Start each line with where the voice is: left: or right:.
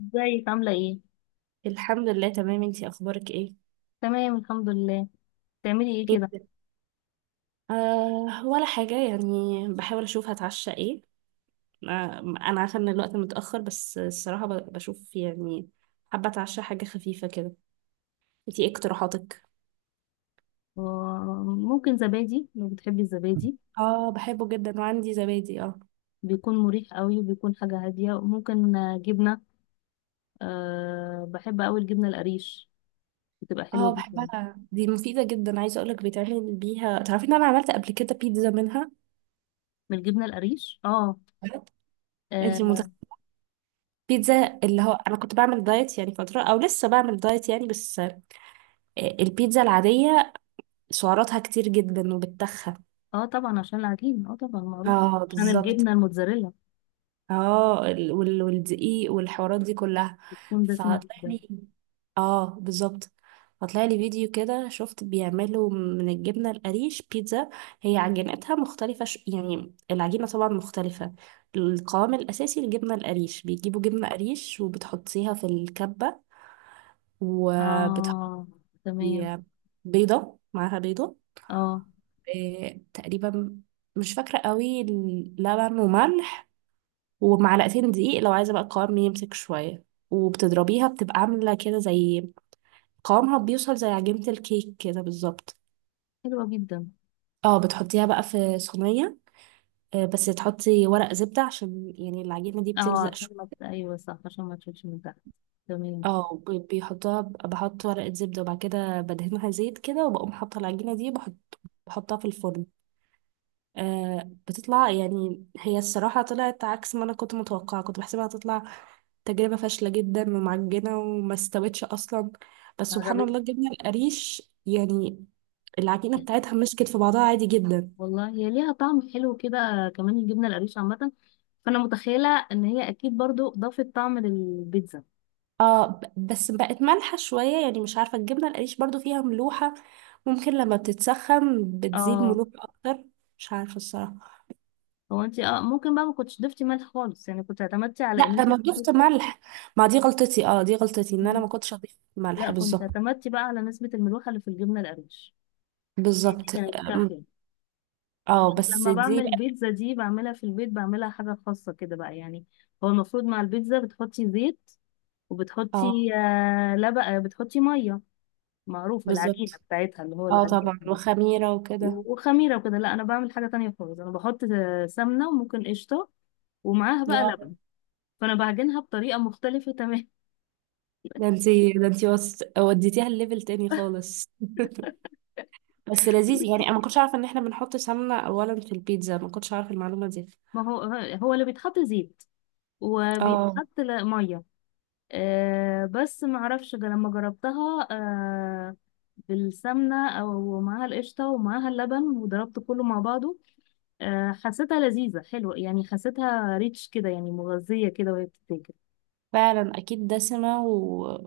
left: ازيك عاملة ايه؟
right: الحمد لله تمام، انتي اخبارك ايه؟
left: تمام الحمد لله. تعملي ايه
right: ايه
left: كده؟
right: بت- ولا حاجه يعني، بحاول اشوف هتعشى ايه. انا عارفه ان الوقت متاخر، بس الصراحه بشوف يعني. حابه اتعشى حاجه خفيفه كده. انتي ايه اقتراحاتك؟
left: ممكن زبادي لو بتحبي الزبادي.
right: اه بحبه جدا، وعندي زبادي اه.
left: بيكون مريح قوي وبيكون حاجة هادية، وممكن جبنة. بحب قوي الجبنة القريش، بتبقى حلوة
right: اه
left: جدا.
right: بحبها، دي مفيده جدا. عايزه اقولك بيتعمل بيها، تعرفي ان انا عملت قبل كده بيتزا منها.
left: من الجبنة القريش. اه.
right: بجد؟ انتي
left: اه.
right: متخيله؟ بيتزا. اللي هو انا كنت بعمل دايت يعني فتره، او لسه بعمل دايت يعني، بس البيتزا العاديه سعراتها كتير جدا وبتخن.
left: آه طبعا، عشان العجين، اه طبعا معروف.
right: اه
left: عشان
right: بالظبط.
left: الجبنة الموتزاريلا،
right: اه والدقيق والحوارات دي كلها.
left: بتكون دسمة
right: فطلع
left: جدا.
right: لي اه بالظبط. فطلع لي فيديو كده، شفت بيعملوا من الجبنة القريش بيتزا. هي عجينتها مختلفة، يعني العجينة طبعا مختلفة. القوام الأساسي الجبنة القريش، بيجيبوا جبنة قريش وبتحطيها في الكبة وبتحطي
left: اه. تمام.
right: بيضة، معاها بيضة
left: اه.
right: تقريبا، مش فاكرة قوي، لبن وملح ومعلقتين دقيق لو عايزة بقى القوام يمسك شوية. وبتضربيها بتبقى عاملة كده زي، قوامها بيوصل زي عجينة الكيك كده بالظبط.
left: حلوة جدا.
right: اه بتحطيها بقى في صينية، بس تحطي ورق زبدة عشان يعني العجينة دي
left: اه،
right: بتلزق
left: عشان ما
right: شوية.
left: ت- ايوه صح، عشان ما تشوفش من تحت. تمام.
right: اه بيحطوها، بحط ورقة زبدة، وبعد كده بدهنها زيت كده، وبقوم حاطة العجينة دي، بحط بحطها في الفرن. آه بتطلع يعني، هي الصراحة طلعت عكس ما أنا كنت متوقعة. كنت بحسبها هتطلع تجربة فاشلة جدا ومعجنة وما استوتش أصلا، بس سبحان
left: قربت.
right: الله جبنا القريش يعني العجينة بتاعتها مسكت في بعضها عادي جدا.
left: والله هي ليها طعم حلو كده، كمان الجبنة القريش عامة، فأنا متخيلة إن هي أكيد برضو ضافت طعم للبيتزا.
right: اه بس بقت مالحة شوية، يعني مش عارفة، الجبنة القريش برضو فيها ملوحة، ممكن لما بتتسخن بتزيد
left: اه.
right: ملوحة أكتر. مش عارفة الصراحة.
left: هو انت ممكن بقى ما كنتش ضفتي ملح خالص، يعني كنت اعتمدتي على ان
right: لا ده
left: انت
right: أنا ضفت ملح. ما دي غلطتي، اه دي غلطتي إن أنا
left: مم.
right: ما كنتش أضيف
left: لا،
right: ملح
left: كنت
right: بالظبط.
left: اعتمدتي بقى على نسبة الملوحة اللي في الجبنة القريش، يعني دي
right: بالظبط.
left: كانت كافية.
right: اه بس
left: لما
right: دي
left: بعمل
right: بقى.
left: البيتزا دي بعملها في البيت، بعملها حاجة خاصة كده بقى يعني. هو المفروض مع البيتزا بتحطي زيت،
right: اه
left: وبتحطي لبن، بتحطي مية. معروفة العجينة
right: بالظبط.
left: بتاعتها اللي هو
right: اه طبعا،
left: العجينة.
right: وخميرة وكده.
left: وخميرة وكده. لا، أنا بعمل حاجة تانية خالص، أنا بحط سمنة وممكن قشطة، ومعاها بقى
right: اه
left: لبن، فأنا بعجنها بطريقة مختلفة تماما.
right: ده انتي وديتيها الليفل تاني خالص. بس لذيذ، يعني انا ما كنتش عارفه ان احنا بنحط سمنه اولا في البيتزا، ما كنتش عارفه المعلومه دي.
left: ما هو، هو اللي بيتحط زيت،
right: اه
left: وبيتحط مية. بس معرفش لما جربتها بالسمنة، أو معاها القشطة ومعاها اللبن وضربت كله مع بعضه. حسيتها لذيذة حلوة، يعني حسيتها ريتش كده، يعني مغذية كده وهي بتتاكل،
right: فعلا، اكيد دسمه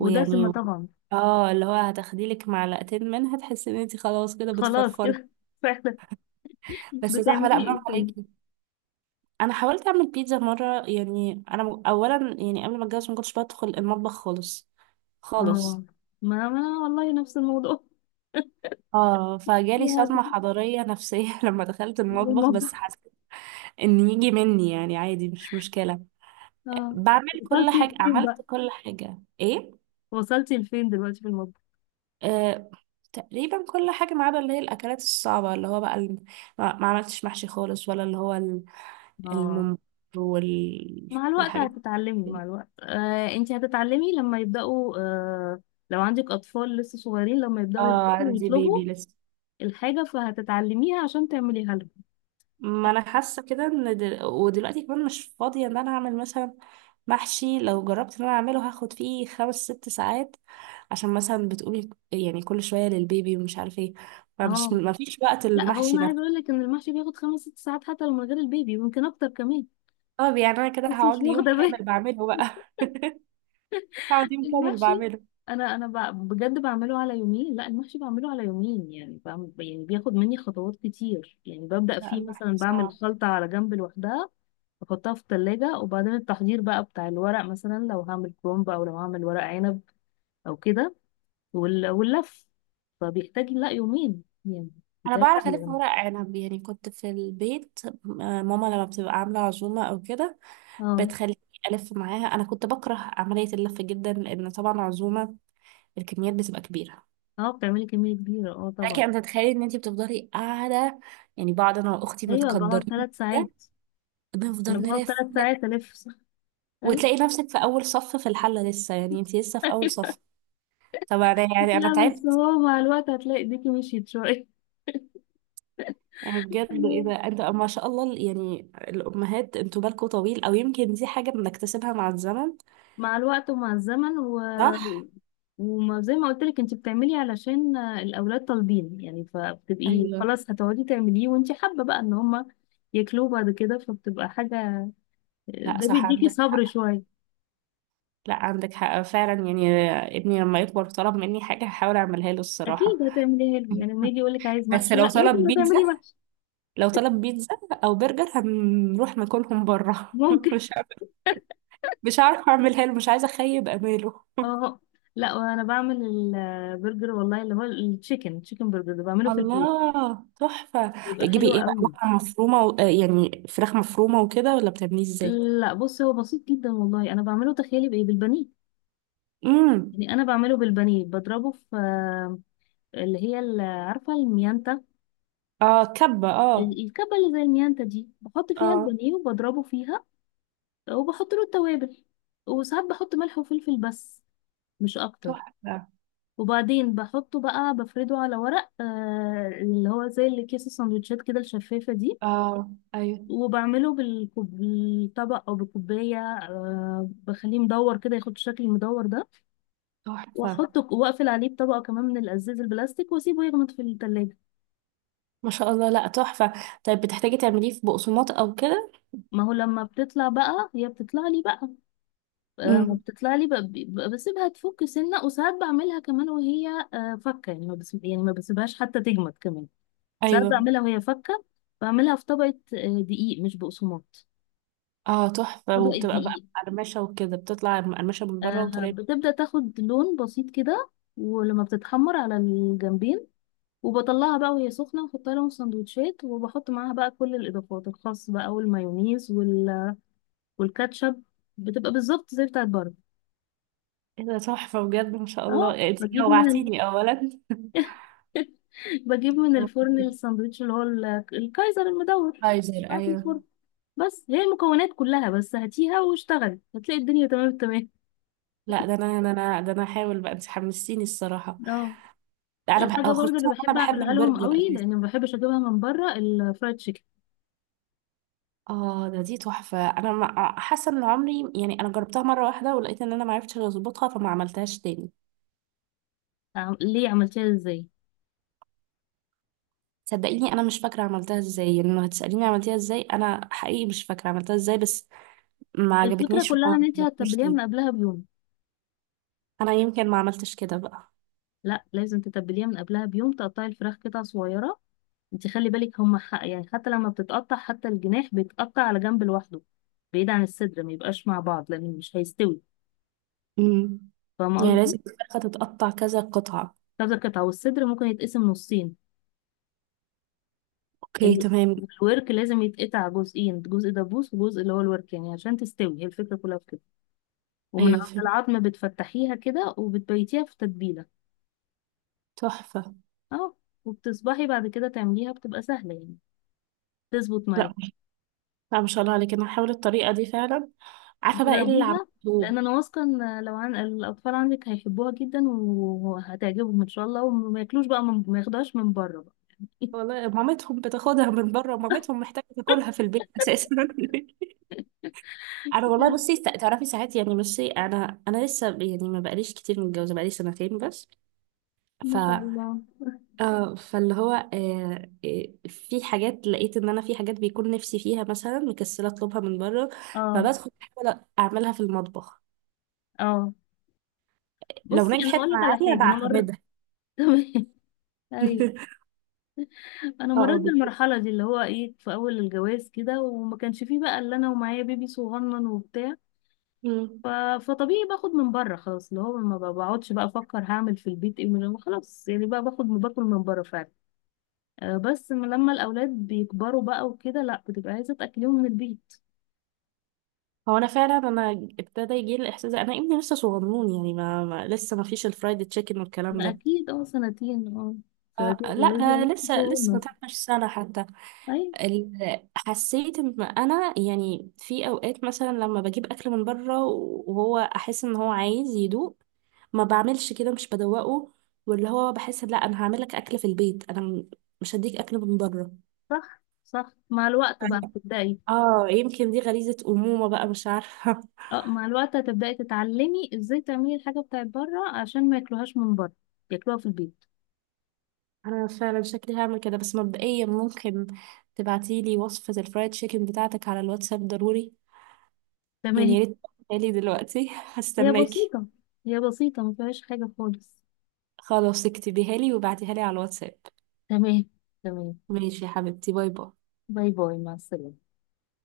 left: ودسمة طبعا.
right: اه اللي هو هتاخدي لك معلقتين منها تحسي ان انتي خلاص كده
left: خلاص
right: بتفرفري.
left: كده. فعلا.
right: بس صح، لا
left: بتعملي ايه
right: برافو
left: تاني؟
right: عليكي. انا حاولت اعمل بيتزا مره، يعني انا اولا يعني قبل ما اتجوز ما كنتش بدخل المطبخ خالص،
left: اه،
right: خالص.
left: ما والله نفس الموضوع.
right: اه فجالي
left: يا
right: صدمة
left: دي-
right: حضارية نفسية لما دخلت
left: من
right: المطبخ، بس
left: المطبخ.
right: ان يجي مني يعني عادي مش مشكلة.
left: اه.
right: بعمل كل
left: وصلتي
right: حاجة،
left: لفين بقى؟
right: عملت كل حاجة ايه.
left: وصلتي لفين دلوقتي في المطبخ؟
right: آه تقريبا كل حاجة ما عدا اللي هي الأكلات الصعبة، اللي هو بقى ما عملتش محشي خالص، ولا اللي هو
left: اه،
right: الممبار
left: مع الوقت
right: والحاجات
left: هتتعلمي، مع
right: دي.
left: الوقت انت هتتعلمي لما يبدأوا، لو عندك أطفال لسه صغيرين، لما يبدأوا
right: اه
left: يكبروا
right: عندي بيبي
left: ويطلبوا
right: لسه.
left: الحاجة فهتتعلميها عشان تعمليها لهم.
right: ما انا حاسه كده ان ودلوقتي كمان مش فاضيه ان انا اعمل مثلا محشي. لو جربت ان انا اعمله هاخد فيه خمس ست ساعات، عشان مثلا بتقولي يعني كل شويه للبيبي ومش عارفه ايه، فمش،
left: اه.
right: ما فيش وقت
left: لا، هو
right: المحشي
left: انا عايزه
right: نفسه.
left: اقول لك ان المحشي بياخد خمس ست ساعات، حتى لو من غير البيبي، ويمكن اكتر كمان.
right: طب يعني انا كده
left: بس مش
right: هقعد لي يوم
left: واخده
right: كامل بعمله بقى. هقعد يوم كامل
left: المحشي.
right: بعمله.
left: انا بجد بعمله على يومين، لا المحشي بعمله على يومين، يعني بعمل، يعني بياخد مني خطوات كتير، يعني ببدأ
right: لا
left: فيه مثلا،
right: المحشي
left: بعمل
right: صعب.
left: خلطة على جنب لوحدها، بحطها في التلاجة، وبعدين التحضير بقى بتاع الورق، مثلا لو هعمل كرومب او لو هعمل ورق عنب او كده، واللف. فبيحتاج لا يومين يعني،
right: انا
left: بيتعمل
right: بعرف
left: على
right: الف
left: جنب.
right: ورق عنب، يعني كنت في البيت ماما لما بتبقى عامله عزومه او كده
left: اه.
right: بتخليني الف معاها. انا كنت بكره عمليه اللف جدا، لان طبعا عزومه الكميات بتبقى كبيرة.
left: اه، بتعملي كمية كبيرة، اه
right: لكن
left: طبعا.
right: انت تتخيلي ان انت بتفضلي قاعدة، يعني بعض انا واختي
left: ايوه، بقعد
right: متقدرين
left: 3 ساعات.
right: كده
left: انا
right: بنفضل
left: بقعد
right: نلف
left: ثلاث
right: نلف
left: ساعات الف.
right: وتلاقي نفسك في اول صف في الحلة لسه، يعني انت لسه في اول صف.
left: ايوه.
right: يعني انا
left: لا بس
right: تعبت.
left: هو مع الوقت هتلاقي ايديكي مشيت شوية.
right: يعني بجد اذا انت ما شاء الله، يعني الامهات انتوا بالكوا طويل، او يمكن دي حاجة بنكتسبها مع الزمن.
left: مع الوقت ومع الزمن،
right: صح.
left: وما زي ما قلت لك، انت بتعملي علشان الاولاد طالبين، يعني فبتبقي
right: ايوه.
left: خلاص هتقعدي تعمليه، وانت حابة بقى ان هما ياكلوه بعد كده، فبتبقى حاجة،
right: لا
left: ده
right: صح
left: بيديكي
right: عندك
left: صبر
right: حق،
left: شوية.
right: لا عندك حق فعلا يعني. ابني لما يكبر طلب مني حاجة هحاول اعملها له
left: اكيد
right: الصراحة.
left: هتعمليها له، يعني لما يجي يقول لك عايز
right: بس
left: محشي،
right: لو
left: لا
right: طلب
left: لازم
right: بيتزا،
left: هتعملي محشي.
right: لو طلب بيتزا او برجر هنروح ناكلهم بره.
left: ممكن.
right: مش عارفة- مش عارفه اعملها له، مش عايزه اخيب اماله.
left: اه. لا، وانا بعمل البرجر والله، اللي هو التشيكن تشيكن برجر، ده بعمله في البيت،
right: الله تحفه.
left: بيبقى
right: بتجيبي
left: حلو
right: ايه بقى،
left: قوي.
right: لحمه مفرومه يعني فراخ مفرومه وكده، ولا بتعمليه ازاي؟
left: لا بص، هو بسيط جدا والله، انا بعمله، تخيلي بايه؟ بالبانيه.
right: امم.
left: يعني انا بعمله بالبانيه، بضربه في اللي هي عارفه الميانتا،
right: اه كبه اه.
left: الكبه اللي زي الميانتا دي، بحط فيها
right: اه.
left: البانيه وبضربه فيها، وبحط له التوابل، وساعات بحط ملح وفلفل بس، مش اكتر.
right: تحفه.
left: وبعدين بحطه بقى، بفرده على ورق، اللي هو زي اللي كيس السندوتشات كده الشفافه دي،
right: اه ايوه.
left: وبعمله بالطبق او بالكوبايه، بخليه مدور كده، ياخد الشكل المدور ده،
right: تحفه.
left: واحطه واقفل عليه بطبقه كمان من الازاز البلاستيك، واسيبه يغمض في التلاجة.
right: ما شاء الله، لا تحفه. طيب بتحتاجي تعمليه في بقسماط او كده؟
left: ما هو لما بتطلع بقى، هي بتطلع لي بقى، ما
right: امم.
left: بتطلع لي بقى بقى بسيبها تفك سنة، وساعات بعملها كمان وهي فكة يعني، ما بس يعني ما بسيبهاش حتى تجمد كمان، ساعات
right: ايوه.
left: بعملها وهي فكة، بعملها في طبقة دقيق مش بقسماط،
right: اه تحفه،
left: طبقة
right: وبتبقى بقى
left: دقيق،
right: مقرمشه وكده، بتطلع مقرمشه من بره وطريه.
left: بتبدأ تاخد لون بسيط كده، ولما بتتحمر على الجنبين، وبطلعها بقى وهي سخنة، واحطها لهم في سندوتشات، وبحط معاها بقى كل الإضافات الخاص بقى، والمايونيز والكاتشب، بتبقى بالظبط زي بتاعت بره.
right: ايه ده، تحفة بجد، ما شاء
left: اه،
right: الله، انت جوعتيني اولا.
left: بجيب من الفرن الساندوتش الكايزر المدور،
right: فايزر
left: بتاع في
right: ايوه.
left: الفرن. بس هي المكونات كلها، بس هاتيها واشتغلي هتلاقي الدنيا تمام التمام.
right: لا ده انا هحاول بقى، انت حمستيني الصراحة.
left: اه،
right: لا انا
left: الحاجة برضو اللي
right: خصوصا
left: بحب
right: انا بحب
left: أعملها لهم
right: البرجر
left: قوي،
right: اساسا.
left: لأن ما بحبش أجيبها من بره، الفرايد تشيكن.
right: اه ده، دي تحفة. انا حاسة ان عمري، يعني انا جربتها مرة واحدة، ولقيت ان انا ما عرفتش اظبطها، فما عملتهاش تاني.
left: ليه عملتيها ازاي؟
right: صدقيني انا مش فاكرة عملتها ازاي، يعني لو هتسأليني عملتها ازاي انا حقيقي مش فاكرة عملتها ازاي، بس ما
left: الفكرة
right: عجبتنيش
left: كلها إن
right: وما
left: انتي
right: جربتهاش
left: هتتبليها
right: تاني.
left: من قبلها بيوم.
right: انا يمكن ما عملتش كده بقى.
left: لا لازم تتبليها من قبلها بيوم، تقطعي الفراخ قطع صغيرة، انت خلي بالك هما حق يعني، حتى لما بتتقطع حتى الجناح بيتقطع على جنب لوحده، بعيد عن الصدر، ما يبقاش مع بعض لان مش هيستوي.
right: امم.
left: فاهمة
right: يعني
left: قصدي؟
right: لازم الفرخة تتقطع كذا قطعة؟
left: كذا قطعة، والصدر ممكن يتقسم نصين،
right: اوكي
left: ال-
right: تمام.
left: الورك لازم يتقطع جزئين، جزء دبوس وجزء اللي هو الورك، يعني عشان تستوي، هي الفكرة كلها في كده، ومن
right: ايوه
left: عند
right: فهمت.
left: العظم بتفتحيها كده، وبتبيتيها في تتبيلة.
right: تحفة.
left: اه. وبتصبحي بعد كده تعمليها بتبقى سهلة يعني، تظبط
right: لا
left: معاكي.
right: لا ما شاء الله عليك، انا هحاول الطريقة دي فعلا. عارفة بقى ايه اللي
left: جربيها،
right: عملته.
left: لان انا واثقه ان لو عن الاطفال عندك هيحبوها جدا، وهتعجبهم ان شاء الله، وما ياكلوش بقى ما ياخدوهاش من بره بقى.
right: والله مامتهم بتاخدها من بره، مامتهم محتاجة تاكلها في البيت اساسا. انا والله بصي، تعرفي ساعات يعني، بصي انا لسه يعني ما بقاليش كتير متجوزة، بقالي سنتين بس.
left: ما شاء الله.
right: اه فاللي هو، في حاجات لقيت ان انا، في حاجات بيكون نفسي فيها مثلا مكسله اطلبها من بره،
left: اه.
right: فبدخل احاول اعملها في المطبخ.
left: اه،
right: لو
left: بصي انا
right: نجحت
left: هقول لك على
right: معايا
left: حاجه، انا مر.
right: بعتمدها.
left: تمام. ايوه، انا
right: اه آه،
left: مريت
right: بت-
left: بالمرحله دي، اللي هو ايه، في اول الجواز كده، وما كانش فيه بقى الا انا ومعايا بيبي صغنن وبتاع،
right: مم.
left: ف... فطبيعي باخد من بره خلاص، اللي هو ما بقعدش بقى افكر هعمل في البيت ايه، من خلاص يعني بقى باخد باكل من بره فعلا، بس من لما الأولاد بيكبروا بقى وكده لأ، بتبقى عايزة تأكليهم من البيت.
right: هو انا فعلا انا ابتدى يجي لي الاحساس ده. انا ابني لسه صغنون، يعني ما, ما لسه ما فيش الفرايد تشيكن والكلام
left: ما
right: ده.
left: أكيد، اه سنتين، اه سنتين
right: لا
left: بيقولوا لي يعني
right: ده لسه، لسه ما
left: صغنن.
right: تعملش سنه حتى.
left: أيوة.
right: حسيت ان انا يعني في اوقات مثلا لما بجيب اكل من بره وهو احس ان هو عايز يدوق، ما بعملش كده، مش بدوقه. واللي هو بحس لا انا هعمل لك اكل في البيت، انا مش هديك اكل من بره.
left: صح صح، مع الوقت بقى
right: أيوة.
left: تبدأي.
right: اه يمكن دي غريزة أمومة بقى، مش عارفة.
left: اه، مع الوقت هتبدأي تتعلمي ازاي تعملي الحاجة بتاعت بره عشان ما ياكلوهاش من بره، ياكلوها في البيت.
right: أنا فعلا شكلي هعمل كده، بس مبدئيا ممكن تبعتيلي وصفة الفرايد تشيكن بتاعتك على الواتساب ضروري، يعني
left: تمام.
right: يا ريت تبعتيها لي دلوقتي.
left: هي
right: هستناكي.
left: بسيطة، هي بسيطة ما فيهاش حاجة خالص.
right: خلاص اكتبيها لي وبعتيها لي على الواتساب.
left: تمام. تمام.
right: ماشي يا حبيبتي، باي باي.
left: باي باي، مع السلامة.